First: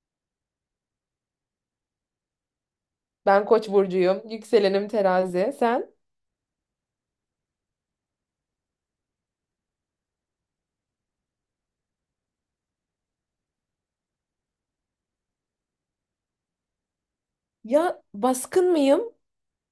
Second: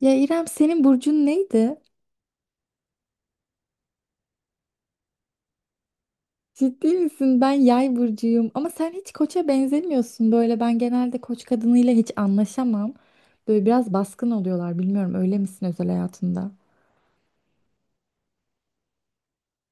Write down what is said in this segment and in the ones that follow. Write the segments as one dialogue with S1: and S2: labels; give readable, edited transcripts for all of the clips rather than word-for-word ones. S1: Ya İrem senin burcun neydi?
S2: Ben Koç burcuyum. Yükselenim terazi. Sen?
S1: Ciddi misin? Ben yay burcuyum. Ama sen hiç koça benzemiyorsun. Böyle ben genelde koç kadınıyla hiç anlaşamam. Böyle biraz baskın oluyorlar. Bilmiyorum öyle misin özel hayatında?
S2: Ya baskın mıyım?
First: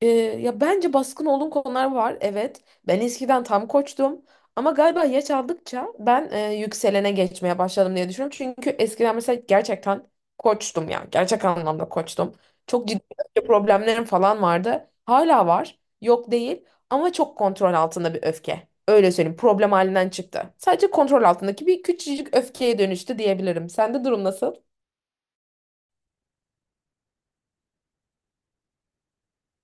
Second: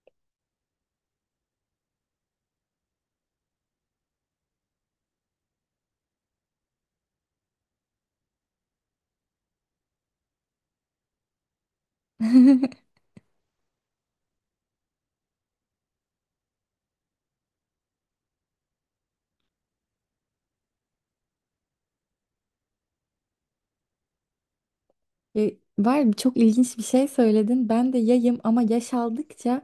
S2: Ya bence baskın olduğum konular var. Evet. Ben eskiden tam koçtum. Ama galiba yaş aldıkça ben yükselene geçmeye başladım diye düşünüyorum. Çünkü eskiden mesela gerçekten koçtum ya. Gerçek anlamda koçtum. Çok ciddi öfke problemlerim falan vardı. Hala var. Yok değil. Ama çok kontrol altında bir öfke. Öyle söyleyeyim. Problem halinden çıktı. Sadece kontrol altındaki bir küçücük öfkeye dönüştü diyebilirim. Sende durum nasıl?
S1: Var çok ilginç bir şey söyledin. Ben de yayım ama yaş aldıkça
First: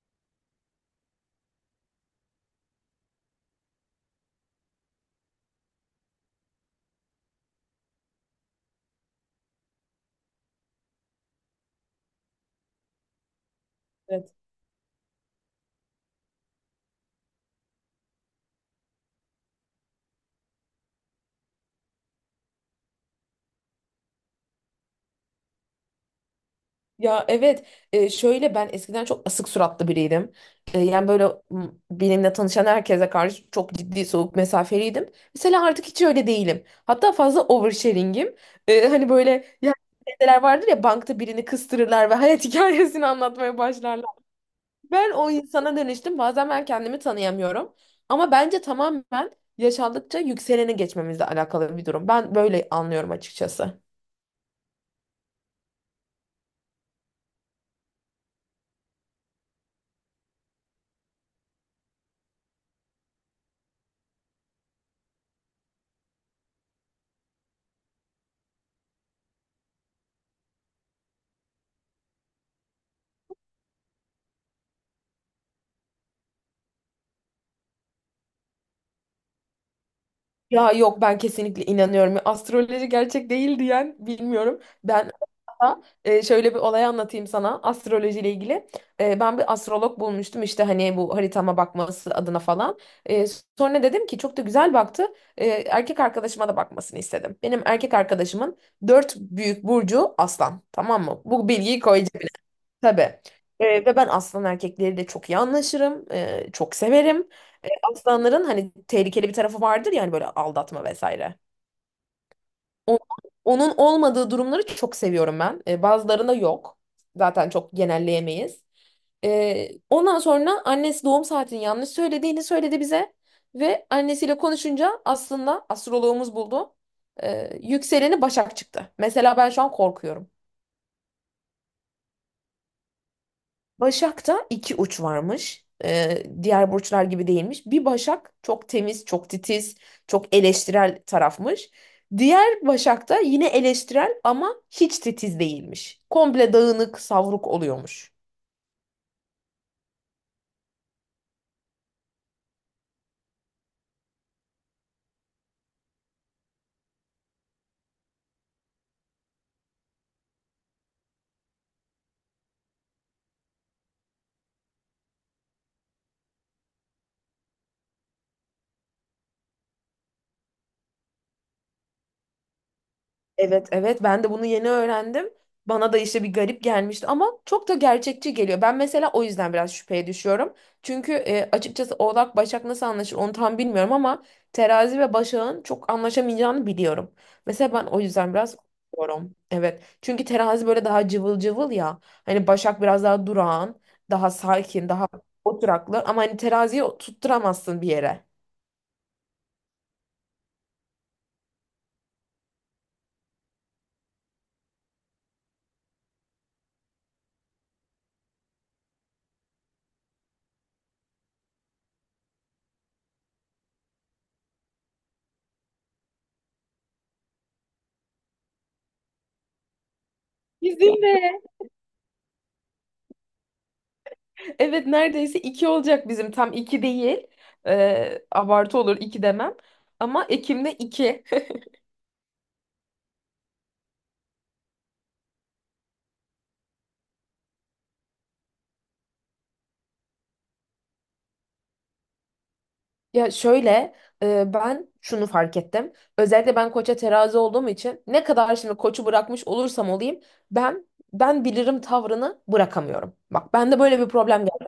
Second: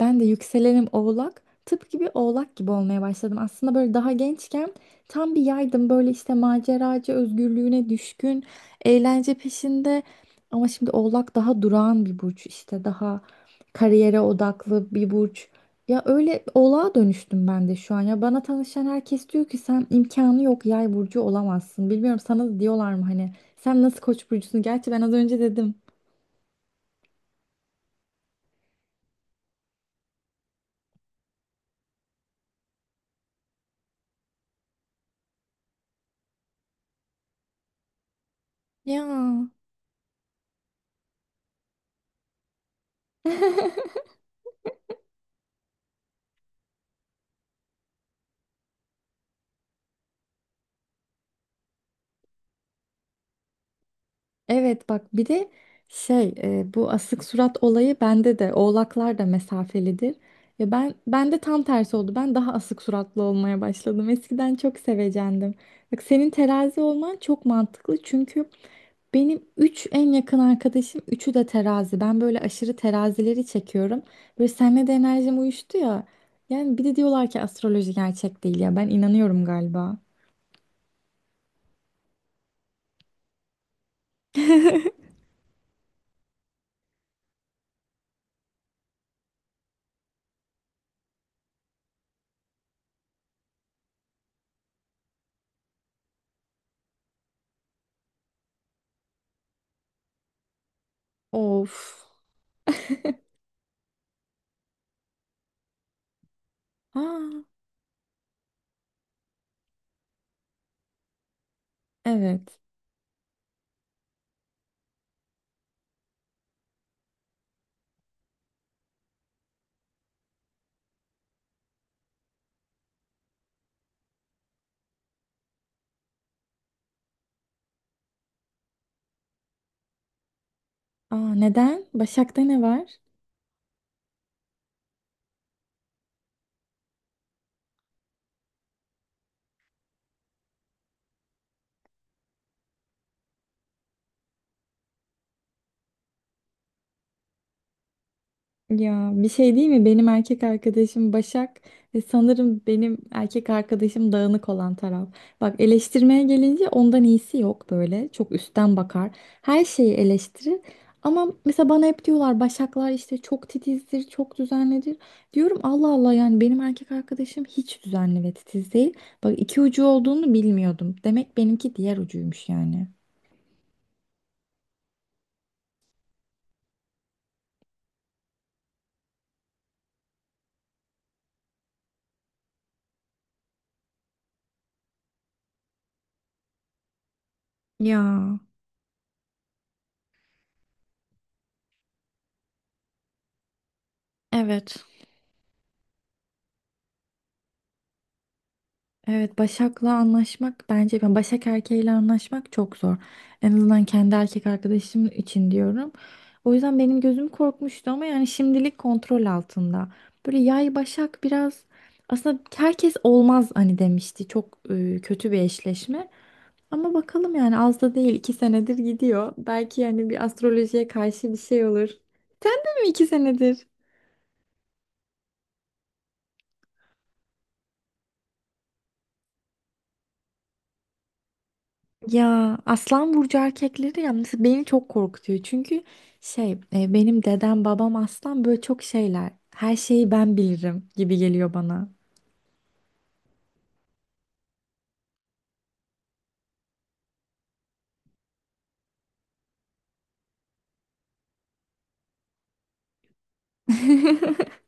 S1: ben de yükselenim oğlak. Tıpkı bir oğlak gibi olmaya başladım. Aslında böyle daha gençken tam bir yaydım. Böyle işte maceracı, özgürlüğüne düşkün, eğlence peşinde. Ama şimdi oğlak daha durağan bir burç. İşte daha kariyere
S2: Evet.
S1: odaklı bir burç. Ya öyle oğlağa dönüştüm ben de şu an. Ya bana tanışan herkes diyor ki sen imkanı yok yay burcu olamazsın. Bilmiyorum sana da diyorlar mı hani sen nasıl koç burcusun? Gerçi ben az önce dedim.
S2: Ya evet, şöyle ben eskiden çok asık suratlı biriydim. Yani böyle, benimle tanışan herkese karşı çok ciddi soğuk mesafeliydim. Mesela artık hiç öyle değilim. Hatta fazla oversharing'im.
S1: Ya.
S2: Hani böyle ya, şeyler vardır ya, bankta birini kıstırırlar ve hayat hikayesini anlatmaya başlarlar. Ben o insana dönüştüm. Bazen ben kendimi tanıyamıyorum. Ama bence tamamen yaşandıkça yükseleni geçmemizle alakalı bir durum. Ben böyle anlıyorum açıkçası.
S1: Evet, bak bir de bu asık surat olayı bende de, oğlaklar da mesafelidir. Ve ben de tam tersi oldu. Ben daha asık suratlı olmaya başladım. Eskiden çok sevecendim. Bak senin terazi olman çok mantıklı çünkü benim 3 en yakın arkadaşım üçü de terazi. Ben böyle aşırı terazileri çekiyorum. Böyle seninle de enerjim uyuştu ya. Yani bir de diyorlar ki astroloji gerçek değil ya. Ben inanıyorum galiba.
S2: Ya yok, ben kesinlikle inanıyorum. Astroloji gerçek değil diyen bilmiyorum. Ben hatta, şöyle bir olay anlatayım sana astrolojiyle ilgili. Ben bir astrolog bulmuştum işte hani bu haritama bakması adına falan. E, Sonra dedim ki çok da güzel baktı. Erkek arkadaşıma da bakmasını istedim. Benim erkek arkadaşımın dört büyük burcu aslan. Tamam mı? Bu bilgiyi
S1: Of.
S2: koyacağım. Tabii. Ve ben aslan erkekleri de çok iyi anlaşırım. Çok severim.
S1: Aa,
S2: Ee, Aslanların hani tehlikeli bir tarafı vardır, yani böyle aldatma vesaire.
S1: evet.
S2: O- Onun olmadığı durumları çok seviyorum ben. Bazılarında yok. Zaten çok genelleyemeyiz. Ondan sonra annesi doğum saatini yanlış söylediğini söyledi bize. Ve annesiyle konuşunca aslında astroloğumuz buldu. Yükseleni Başak çıktı. Mesela ben şu an korkuyorum.
S1: Aa, neden? Başak'ta ne var?
S2: Başak'ta iki uç varmış. Diğer burçlar gibi değilmiş. Bir Başak çok temiz, çok titiz, çok eleştirel tarafmış. Diğer Başak'ta yine eleştirel ama hiç titiz değilmiş. Komple dağınık, savruk oluyormuş.
S1: Ya bir şey değil mi? Benim erkek arkadaşım Başak ve sanırım benim erkek arkadaşım dağınık olan taraf. Bak eleştirmeye gelince ondan iyisi yok böyle. Çok üstten bakar. Her şeyi eleştirir. Ama mesela bana hep diyorlar Başaklar işte çok titizdir, çok düzenlidir. Diyorum Allah Allah, yani benim erkek arkadaşım hiç düzenli ve titiz değil. Bak iki ucu olduğunu bilmiyordum. Demek benimki diğer ucuymuş yani.
S2: Evet, evet, ben de bunu yeni öğrendim. Bana da işte bir garip gelmişti ama çok da gerçekçi geliyor. Ben mesela o yüzden biraz şüpheye düşüyorum. Çünkü açıkçası Oğlak Başak nasıl anlaşır onu tam bilmiyorum ama Terazi ve Başak'ın çok anlaşamayacağını biliyorum. Mesela ben
S1: Ya
S2: o yüzden biraz korkuyorum. Evet. Çünkü Terazi böyle daha cıvıl cıvıl ya. Hani Başak biraz daha durağan. Daha
S1: evet.
S2: sakin, daha oturaklı. Ama hani teraziyi tutturamazsın bir yere.
S1: Evet, Başak'la anlaşmak, bence ben Başak erkeğiyle anlaşmak çok zor. En azından kendi erkek arkadaşım için diyorum. O yüzden benim gözüm korkmuştu ama yani şimdilik kontrol altında. Böyle yay Başak biraz, aslında herkes olmaz hani demişti. Çok kötü bir eşleşme. Ama bakalım, yani az da değil, iki senedir gidiyor. Belki yani bir astrolojiye
S2: Bizim
S1: karşı bir
S2: de.
S1: şey olur. Değil mi? İki senedir.
S2: Evet, neredeyse iki olacak bizim. Tam iki değil. Abartı olur iki demem. Ama Ekim'de iki.
S1: Ya Aslan burcu erkekleri ya mesela beni çok korkutuyor. Çünkü benim dedem babam aslan, böyle çok şeyler. Her şeyi ben bilirim gibi geliyor bana.
S2: Ya şöyle, ben şunu fark ettim. Özellikle ben koça terazi olduğum için, ne kadar şimdi koçu bırakmış olursam olayım, ben ben bilirim tavrını bırakamıyorum. Bak bende böyle bir problem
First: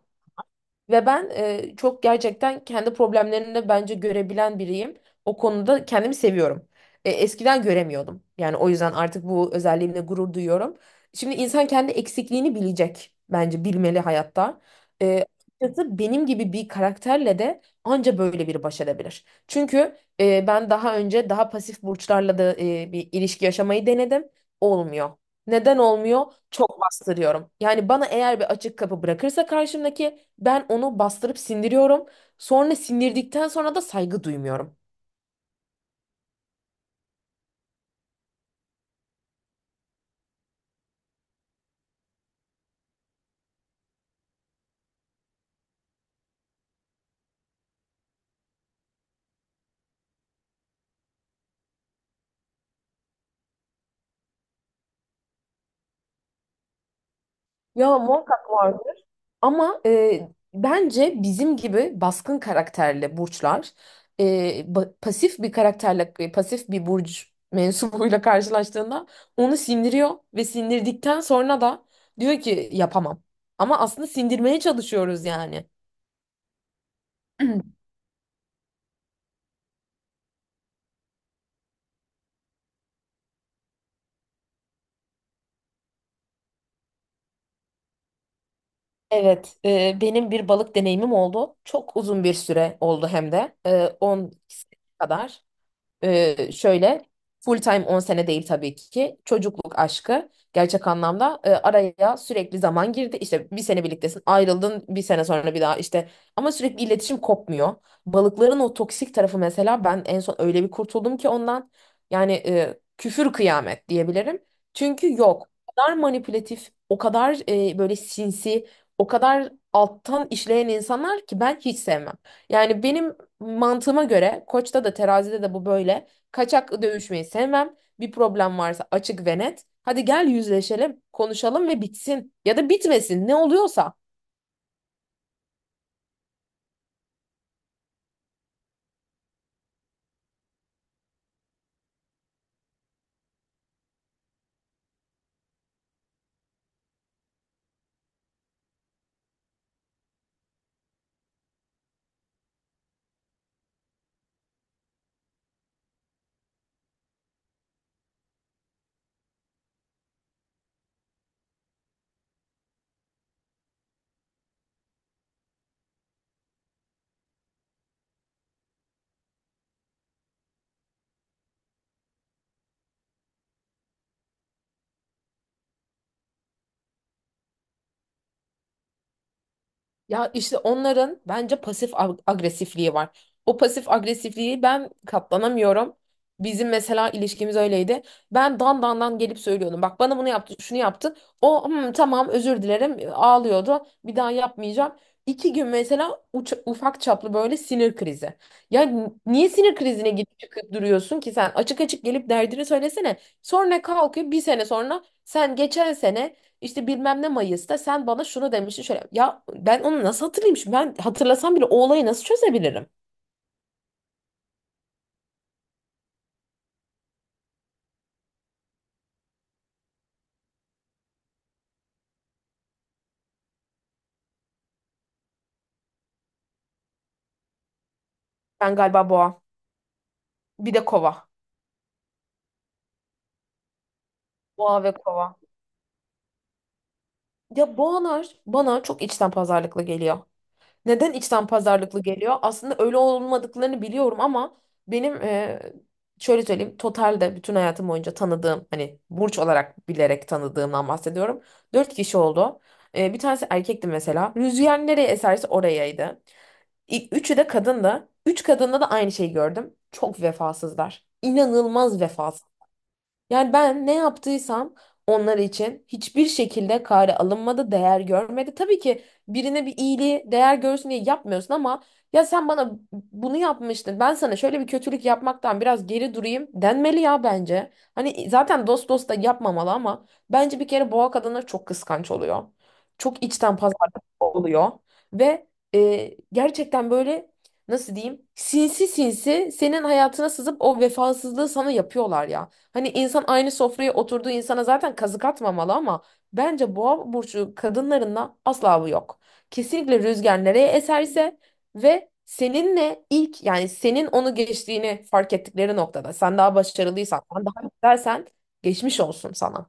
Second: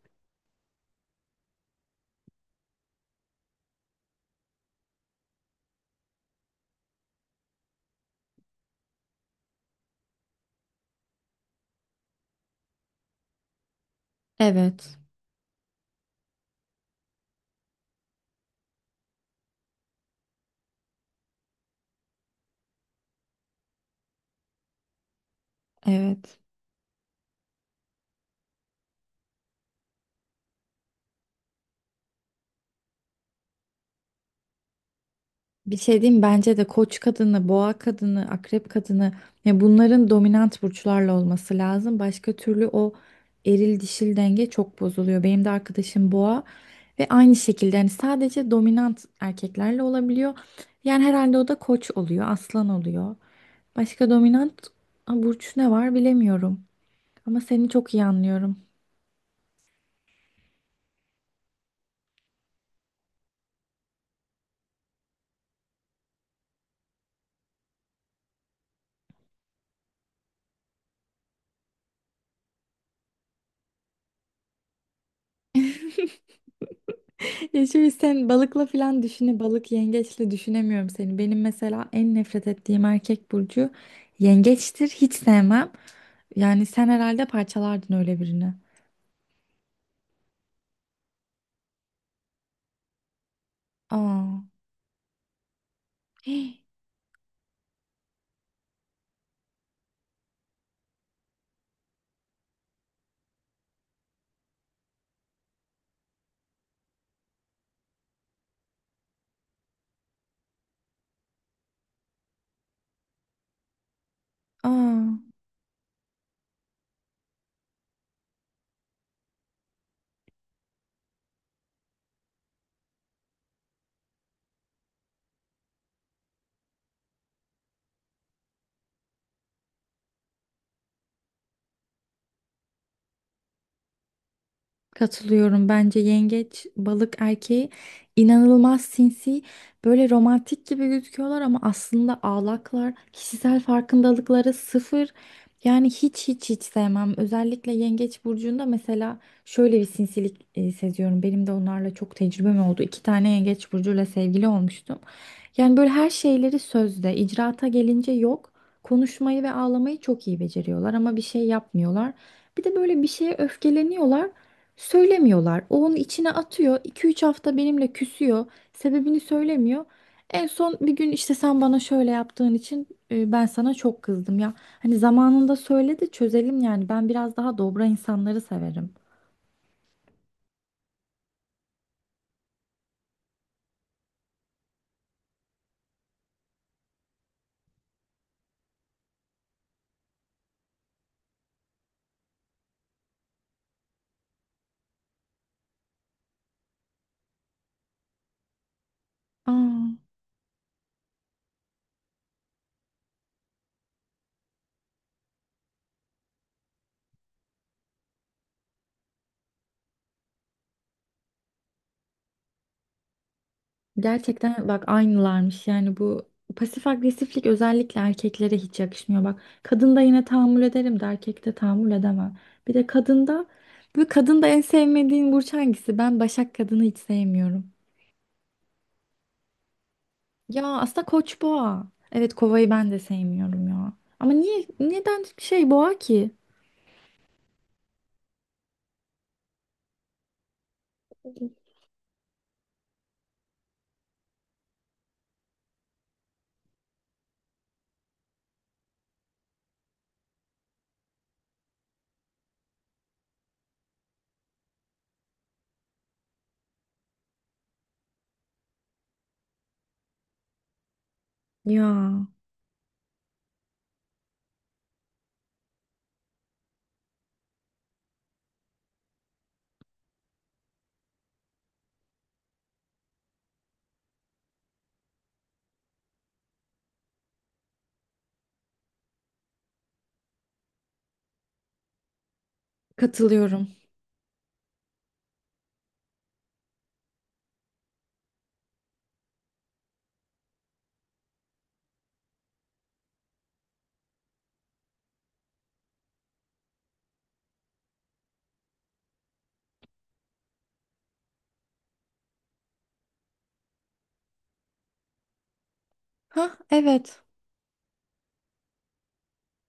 S2: ve ben, çok gerçekten kendi problemlerini de bence görebilen biriyim. O konuda kendimi seviyorum. Eskiden göremiyordum. Yani o yüzden artık bu özelliğimle gurur duyuyorum. Şimdi insan kendi eksikliğini bilecek, bence bilmeli hayatta.
S1: Evet,
S2: E, Açıkçası benim gibi bir karakterle de anca böyle biri baş edebilir. Çünkü ben daha önce daha pasif burçlarla da bir ilişki yaşamayı denedim. Olmuyor. Neden olmuyor?
S1: evet.
S2: Çok bastırıyorum. Yani bana eğer bir açık kapı bırakırsa karşımdaki, ben onu bastırıp sindiriyorum. Sonra sindirdikten sonra da saygı duymuyorum.
S1: Bir şey diyeyim, bence de koç kadını, boğa kadını, akrep kadını, ya bunların dominant burçlarla olması lazım. Başka türlü o eril dişil denge çok bozuluyor. Benim de arkadaşım boğa ve aynı şekilde yani sadece dominant erkeklerle olabiliyor. Yani herhalde o da koç oluyor, aslan oluyor. Başka dominant, ha, burç ne var bilemiyorum. Ama seni çok
S2: Ya
S1: iyi
S2: muhakkak
S1: anlıyorum.
S2: vardı. Ama bence bizim gibi baskın karakterli burçlar, e, pasif bir karakterle, pasif bir burç mensubuyla karşılaştığında onu sindiriyor ve sindirdikten sonra da diyor ki yapamam. Ama aslında sindirmeye çalışıyoruz yani.
S1: Ya şimdi sen balıkla falan düşüne balık yengeçle düşünemiyorum seni. Benim mesela en nefret ettiğim erkek burcu yengeçtir. Hiç sevmem. Yani sen herhalde parçalardın öyle birini.
S2: Evet, benim bir balık deneyimim oldu. Çok uzun bir süre oldu hem de. 10
S1: Aa.
S2: sene kadar.
S1: Hii.
S2: Şöyle, full time 10 sene değil tabii ki. Çocukluk aşkı gerçek anlamda, araya sürekli zaman girdi. İşte bir sene birliktesin, ayrıldın, bir sene sonra bir daha işte, ama sürekli iletişim kopmuyor. Balıkların o toksik tarafı mesela, ben en son öyle bir kurtuldum ki ondan, yani küfür kıyamet diyebilirim.
S1: Aa.
S2: Çünkü yok. O kadar manipülatif, o kadar böyle sinsi, o kadar alttan işleyen insanlar ki ben hiç sevmem. Yani benim mantığıma göre Koç'ta da terazide de bu böyle. Kaçak dövüşmeyi sevmem. Bir problem varsa açık ve net. Hadi gel yüzleşelim, konuşalım ve bitsin. Ya da bitmesin, ne oluyorsa.
S1: Katılıyorum. Bence yengeç, balık erkeği inanılmaz sinsi, böyle romantik gibi gözüküyorlar ama aslında ağlaklar, kişisel farkındalıkları sıfır. Yani hiç hiç hiç sevmem. Özellikle yengeç burcunda mesela şöyle bir sinsilik seziyorum. Benim de onlarla çok tecrübem oldu. İki tane yengeç burcuyla sevgili olmuştum. Yani böyle her şeyleri sözde, icraata gelince yok. Konuşmayı ve ağlamayı çok iyi beceriyorlar ama bir şey yapmıyorlar. Bir de böyle bir şeye öfkeleniyorlar. Söylemiyorlar. O onu içine atıyor. İki üç hafta benimle küsüyor. Sebebini söylemiyor. En son bir gün işte sen bana şöyle yaptığın için ben sana çok kızdım ya. Hani zamanında söyle de çözelim yani. Ben biraz daha dobra insanları severim.
S2: Ya işte onların bence pasif agresifliği var. O pasif agresifliği ben katlanamıyorum. Bizim mesela ilişkimiz öyleydi. Ben dan dan dan gelip söylüyordum. Bak bana bunu yaptı, şunu yaptı. O, "Hmm, tamam, özür dilerim," ağlıyordu. Bir daha yapmayacağım. İki gün mesela, ufak çaplı böyle sinir krizi. Ya niye sinir
S1: Aa,
S2: krizine gidip çıkıp duruyorsun ki sen? Açık açık gelip derdini söylesene. Sonra kalkıyor bir sene sonra, sen geçen sene işte bilmem ne Mayıs'ta sen bana şunu demiştin şöyle. Ya ben onu nasıl hatırlayayım şimdi? Ben hatırlasam bile o olayı nasıl çözebilirim?
S1: gerçekten bak aynılarmış. Yani bu pasif agresiflik özellikle erkeklere hiç yakışmıyor. Bak kadında yine tahammül ederim de erkekte tahammül edemem. Bir de kadında, bu kadında en sevmediğin burç hangisi? Ben başak kadını hiç sevmiyorum.
S2: Ben galiba boğa.
S1: Ya
S2: Bir de
S1: aslında
S2: kova.
S1: koç boğa. Evet kovayı ben de sevmiyorum ya. Ama niye,
S2: Boğa ve
S1: neden
S2: kova.
S1: şey boğa ki?
S2: Ya boğalar bana çok içten pazarlıklı geliyor. Neden içten pazarlıklı geliyor? Aslında öyle olmadıklarını biliyorum ama benim, şöyle söyleyeyim. Totalde bütün hayatım boyunca tanıdığım, hani burç olarak bilerek tanıdığımdan bahsediyorum. Dört kişi oldu. Bir tanesi erkekti mesela. Rüzgar nereye eserse orayaydı. Üçü de kadındı. Üç kadında da aynı şeyi gördüm. Çok vefasızlar. İnanılmaz
S1: Ya
S2: vefasız. Yani ben ne yaptıysam onlar için hiçbir şekilde kare alınmadı, değer görmedi. Tabii ki birine bir iyiliği değer görsün diye yapmıyorsun ama, ya sen bana bunu yapmıştın, ben sana şöyle bir kötülük yapmaktan biraz geri durayım denmeli ya bence. Hani zaten dost dost da yapmamalı, ama bence bir kere boğa kadınlar çok kıskanç oluyor. Çok içten
S1: katılıyorum.
S2: pazarlık oluyor ve, gerçekten böyle, nasıl diyeyim, sinsi sinsi senin hayatına sızıp o vefasızlığı sana yapıyorlar ya. Hani insan aynı sofraya oturduğu insana zaten kazık atmamalı, ama bence boğa burcu kadınlarında asla bu yok. Kesinlikle rüzgar nereye eserse, ve seninle ilk, yani senin onu geçtiğini fark ettikleri noktada, sen daha
S1: Ha
S2: başarılıysan,
S1: evet.
S2: sen daha güzelsen, geçmiş olsun sana.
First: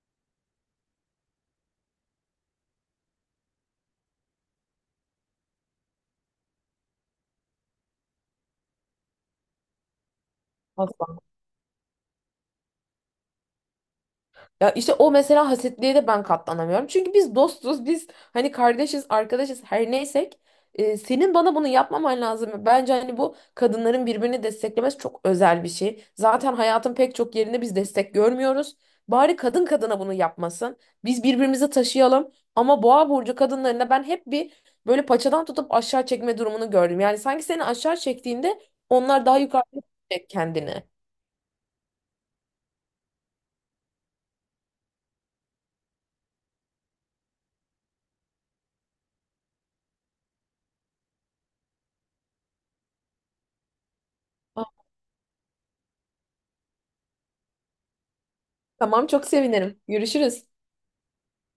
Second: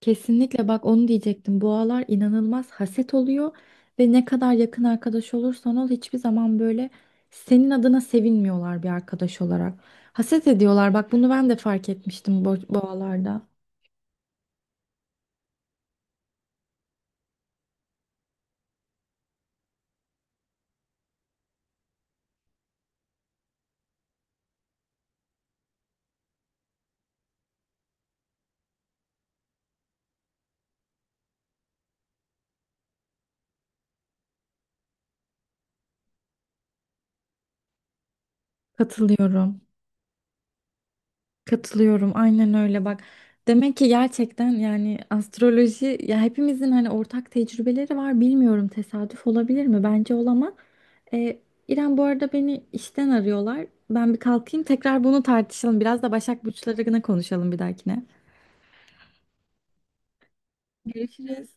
S1: Kesinlikle, bak onu diyecektim. Boğalar inanılmaz haset oluyor ve ne kadar yakın arkadaş olursan ol hiçbir zaman böyle senin adına sevinmiyorlar bir arkadaş olarak. Haset ediyorlar. Bak
S2: Asla.
S1: bunu ben de fark etmiştim boğalarda.
S2: Ya işte o mesela, hasetliğe de ben katlanamıyorum. Çünkü biz dostuz, biz hani kardeşiz, arkadaşız, her neysek. Senin bana bunu yapmaman lazım. Bence hani bu kadınların birbirini desteklemesi çok özel bir şey. Zaten hayatın pek çok yerinde biz destek görmüyoruz. Bari kadın kadına bunu yapmasın. Biz birbirimizi taşıyalım. Ama boğa burcu kadınlarında ben hep bir, böyle, paçadan tutup aşağı çekme durumunu gördüm. Yani sanki seni aşağı çektiğinde onlar daha
S1: Katılıyorum.
S2: yukarı çekecek kendini.
S1: Katılıyorum aynen öyle bak. Demek ki gerçekten yani astroloji, ya hepimizin hani ortak tecrübeleri var, bilmiyorum tesadüf olabilir mi? Bence olamaz. Ee, İrem bu arada beni işten arıyorlar. Ben bir kalkayım,
S2: Ah,
S1: tekrar bunu tartışalım. Biraz da Başak Burçları'na konuşalım bir dahakine.
S2: tamam, çok sevinirim. Görüşürüz.
S1: Görüşürüz.